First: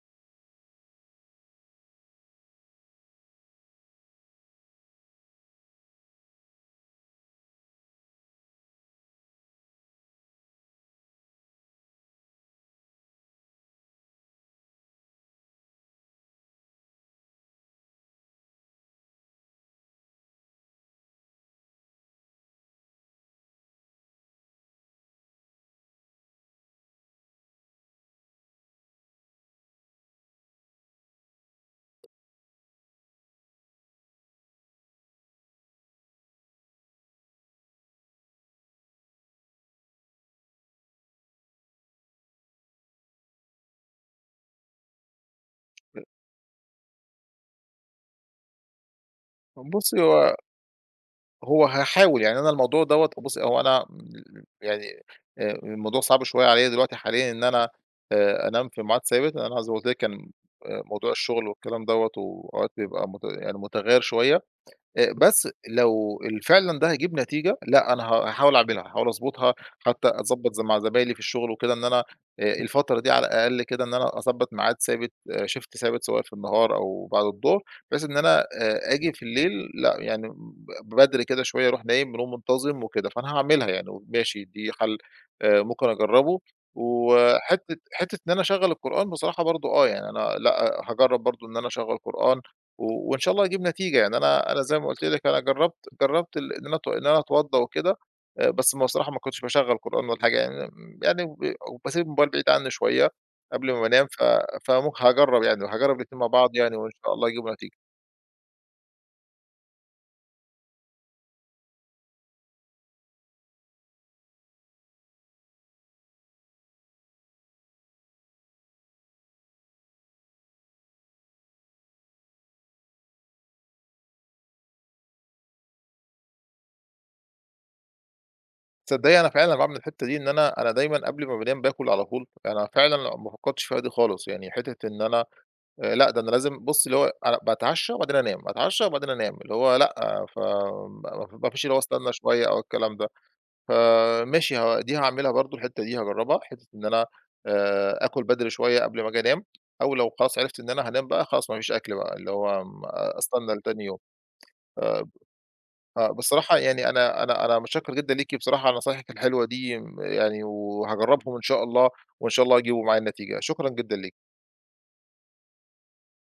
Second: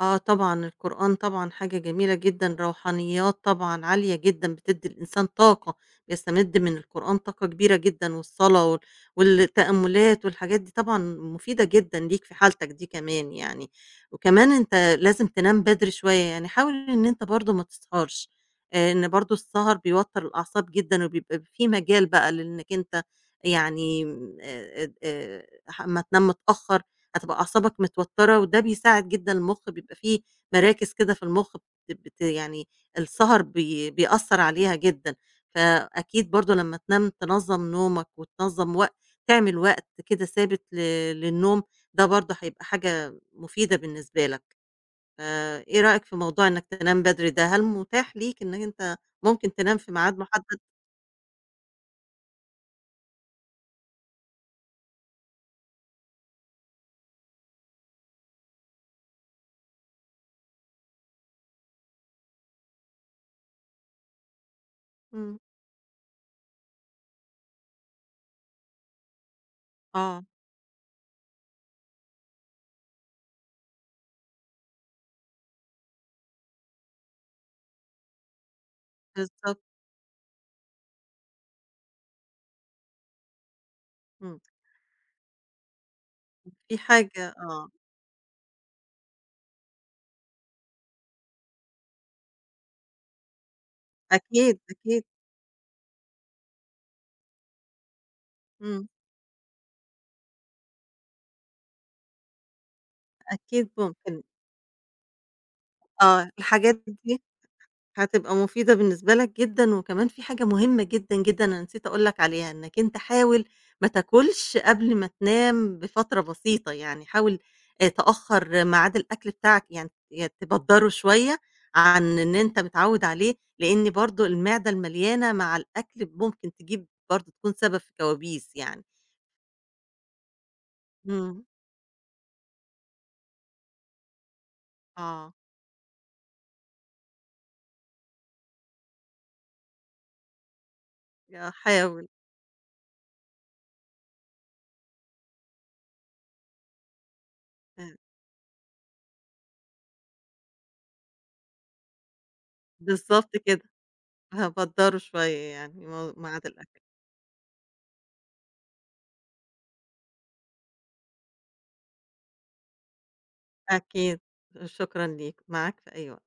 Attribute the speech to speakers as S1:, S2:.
S1: آه طبعًا. القرآن طبعًا حاجة جميلة جدًا روحانيّات طبعًا عالية جدًا بتدّي الإنسان طاقة يستمد من القرآن طاقة كبيرة جدًا والصلاة وال والتأمُّلات والحاجات دي طبعًا مفيدة جدًا ليك في حالتك دي كمان يعني، وكمان أنت لازم تنام بدري شوية، يعني حاول إن أنت برضه ما تسهرش. آآ إن برضه السَهَر بيوتّر الأعصاب جدًا، وبيبقى في مجال بقى لإنّك أنت يعني م آآ اد آآ أح أمّا تنام متأخّر هتبقى أعصابك متوتّرة وده بيساعد جدًا المُخ بيبقى في مراكِز كده في المُخ بتب ت يعني السَهَر بي بيأثّر عليها جدًا، فأكيد برضه لمّا تنام تنظّم نومك وتنظّم وق تعمل وقت كده ثابت ل للنوم، ده برضه هيبقى حاجة مفيدة بالنسبة لك. فإيه
S2: أ
S1: رأيك في موضوع إنّك تنام بدري ده، هل متاح ليك إنّك أنت ممكن
S2: طَب
S1: تنام في
S2: بُصّي،
S1: ميعاد
S2: هو
S1: مُحدّد؟
S2: هو هاحاول. يعني أنا الموضوع دَوّة بُصّي، هو أنا م يعني آآ الموضوع صعب شوية عليّا دلوقتي حاليًا إن أنا آآ أنام في معاد ثابت لإن أنا زي ما قُلت لِك كان آآ موضوع الشُغل والكلام دوّة، وأوقات بيبقى مت يعني متغيّر شوية. آآ
S1: إمم.
S2: بس لو ال فعلًا ده هيجيب نتيجة، لأ أنا ه هاحاول أعملها هاحاول أضبُطها حتّى
S1: آه.
S2: أضبّط ز مع زمايلي في الشُغل وكده إن أنا آآ الفترة دي على الأقل كده إن أنا أضبّط معاد ثابت آآ Shift ثابت سواء في النهار أو بعد الضهر، بحيث إن أنا آآ آجي في الليل
S1: بالضبط.
S2: لأ يعني م ب بدري كده شوية أروح نايم ونوم منتظم وكده، فأنا هاعملها يعني
S1: إمم.
S2: وماشي دي حَل آآ ممكن أجرّبه
S1: في حاجة آه.
S2: وحتّة حتّة إن أنا أشغّل القرآن بصراحة برضه آه، يعني أنا لأ أ هاجرّب برضه إن أنا أشغّل قرآن و وإن شاء الله هيجيب نتيجة. يعني أنا
S1: أكيد،
S2: أنا زي ما قُلت
S1: أكيد.
S2: لِك أنا جرّبت جرّبت ال إن أنا اتو إن أنا اتوضّى وكده، آآ بس ما
S1: إمم.
S2: بصراحة ما كنتش باشغّل قرآن ولا حاجة يعني م يعني وب وباسيب الموبايل بعيد عنّي شوية
S1: أكيد
S2: قبل ما بانام، ف
S1: ممكن.
S2: فم هاجرّب يعني وهاجرّب الإتنين مع
S1: آه.
S2: بعض
S1: الحاجات
S2: يعني وإن
S1: د
S2: شاء
S1: دي
S2: الله يجيبوا نتيجة.
S1: هتبقى مفيدة بالنسبة لك جدًا وكمان في حاجة مهمة جدًا، جدًا أنا نسيت أقول لك عليها، إنّك أنت حاول ما تاكُلش قبل ما تنام بفترة بسيطة، يعني حاول آآ تأخَّر ميعاد الأكل بتاعك، يعني يا تبدَّره شوية عن إن أنت متعوِّد عليه، لإن برضه المعدة المليانة مع الأكل ممكن تجيب برضه تكون سبب في كوابيس يعني.
S2: تصدّقي أنا فعلًا أنا باعمل الحتّة دي إن أنا أنا دايمًا قبل ما
S1: إمم.
S2: بانام باكُل على طول. أنا فعلًا لأ ما فكّرتش فيها دي خالص، يعني حتّة إن أنا
S1: آه.
S2: آآ لأ ده أنا لازم بُصّي اللي هو أنا باتعشّى وبعدين أنام، اتعشّى وبعدين أنام. اللي هو لأ، ف ما ما
S1: ي
S2: ما
S1: آه
S2: فيش اللي هو
S1: حاول.
S2: استنّى شوية أو الكلام ده. فماشي ها دي هاعملها برضه الحتّة دي هاجرّبها، حتّة إن أنا
S1: إمم.
S2: آآ آكُل بدري شوية قبل ما آجي أنام أو لو خلاص عرفت إن أنا هانام بقى، خلاص ما فيش آكُل بقى، اللي هو ما
S1: بالضبط
S2: أستنى
S1: كده.
S2: لتاني يوم.
S1: هابدَّره
S2: آآ ب
S1: شوية يعني
S2: آه.
S1: مو معاد
S2: بصراحة
S1: الأكل.
S2: يعني أنا أنا أنا مُتشكّر جدًا ليكِ بصراحة على نصايحِك الحلوة دي م يعني وهاجرّبهم إن شاء الله وإن شاء الله هيجيبوا معايا النتيجة، شكرًا جدًا ليكِ.
S1: أكيد، شكرًا ليك، معاك في أي وقت.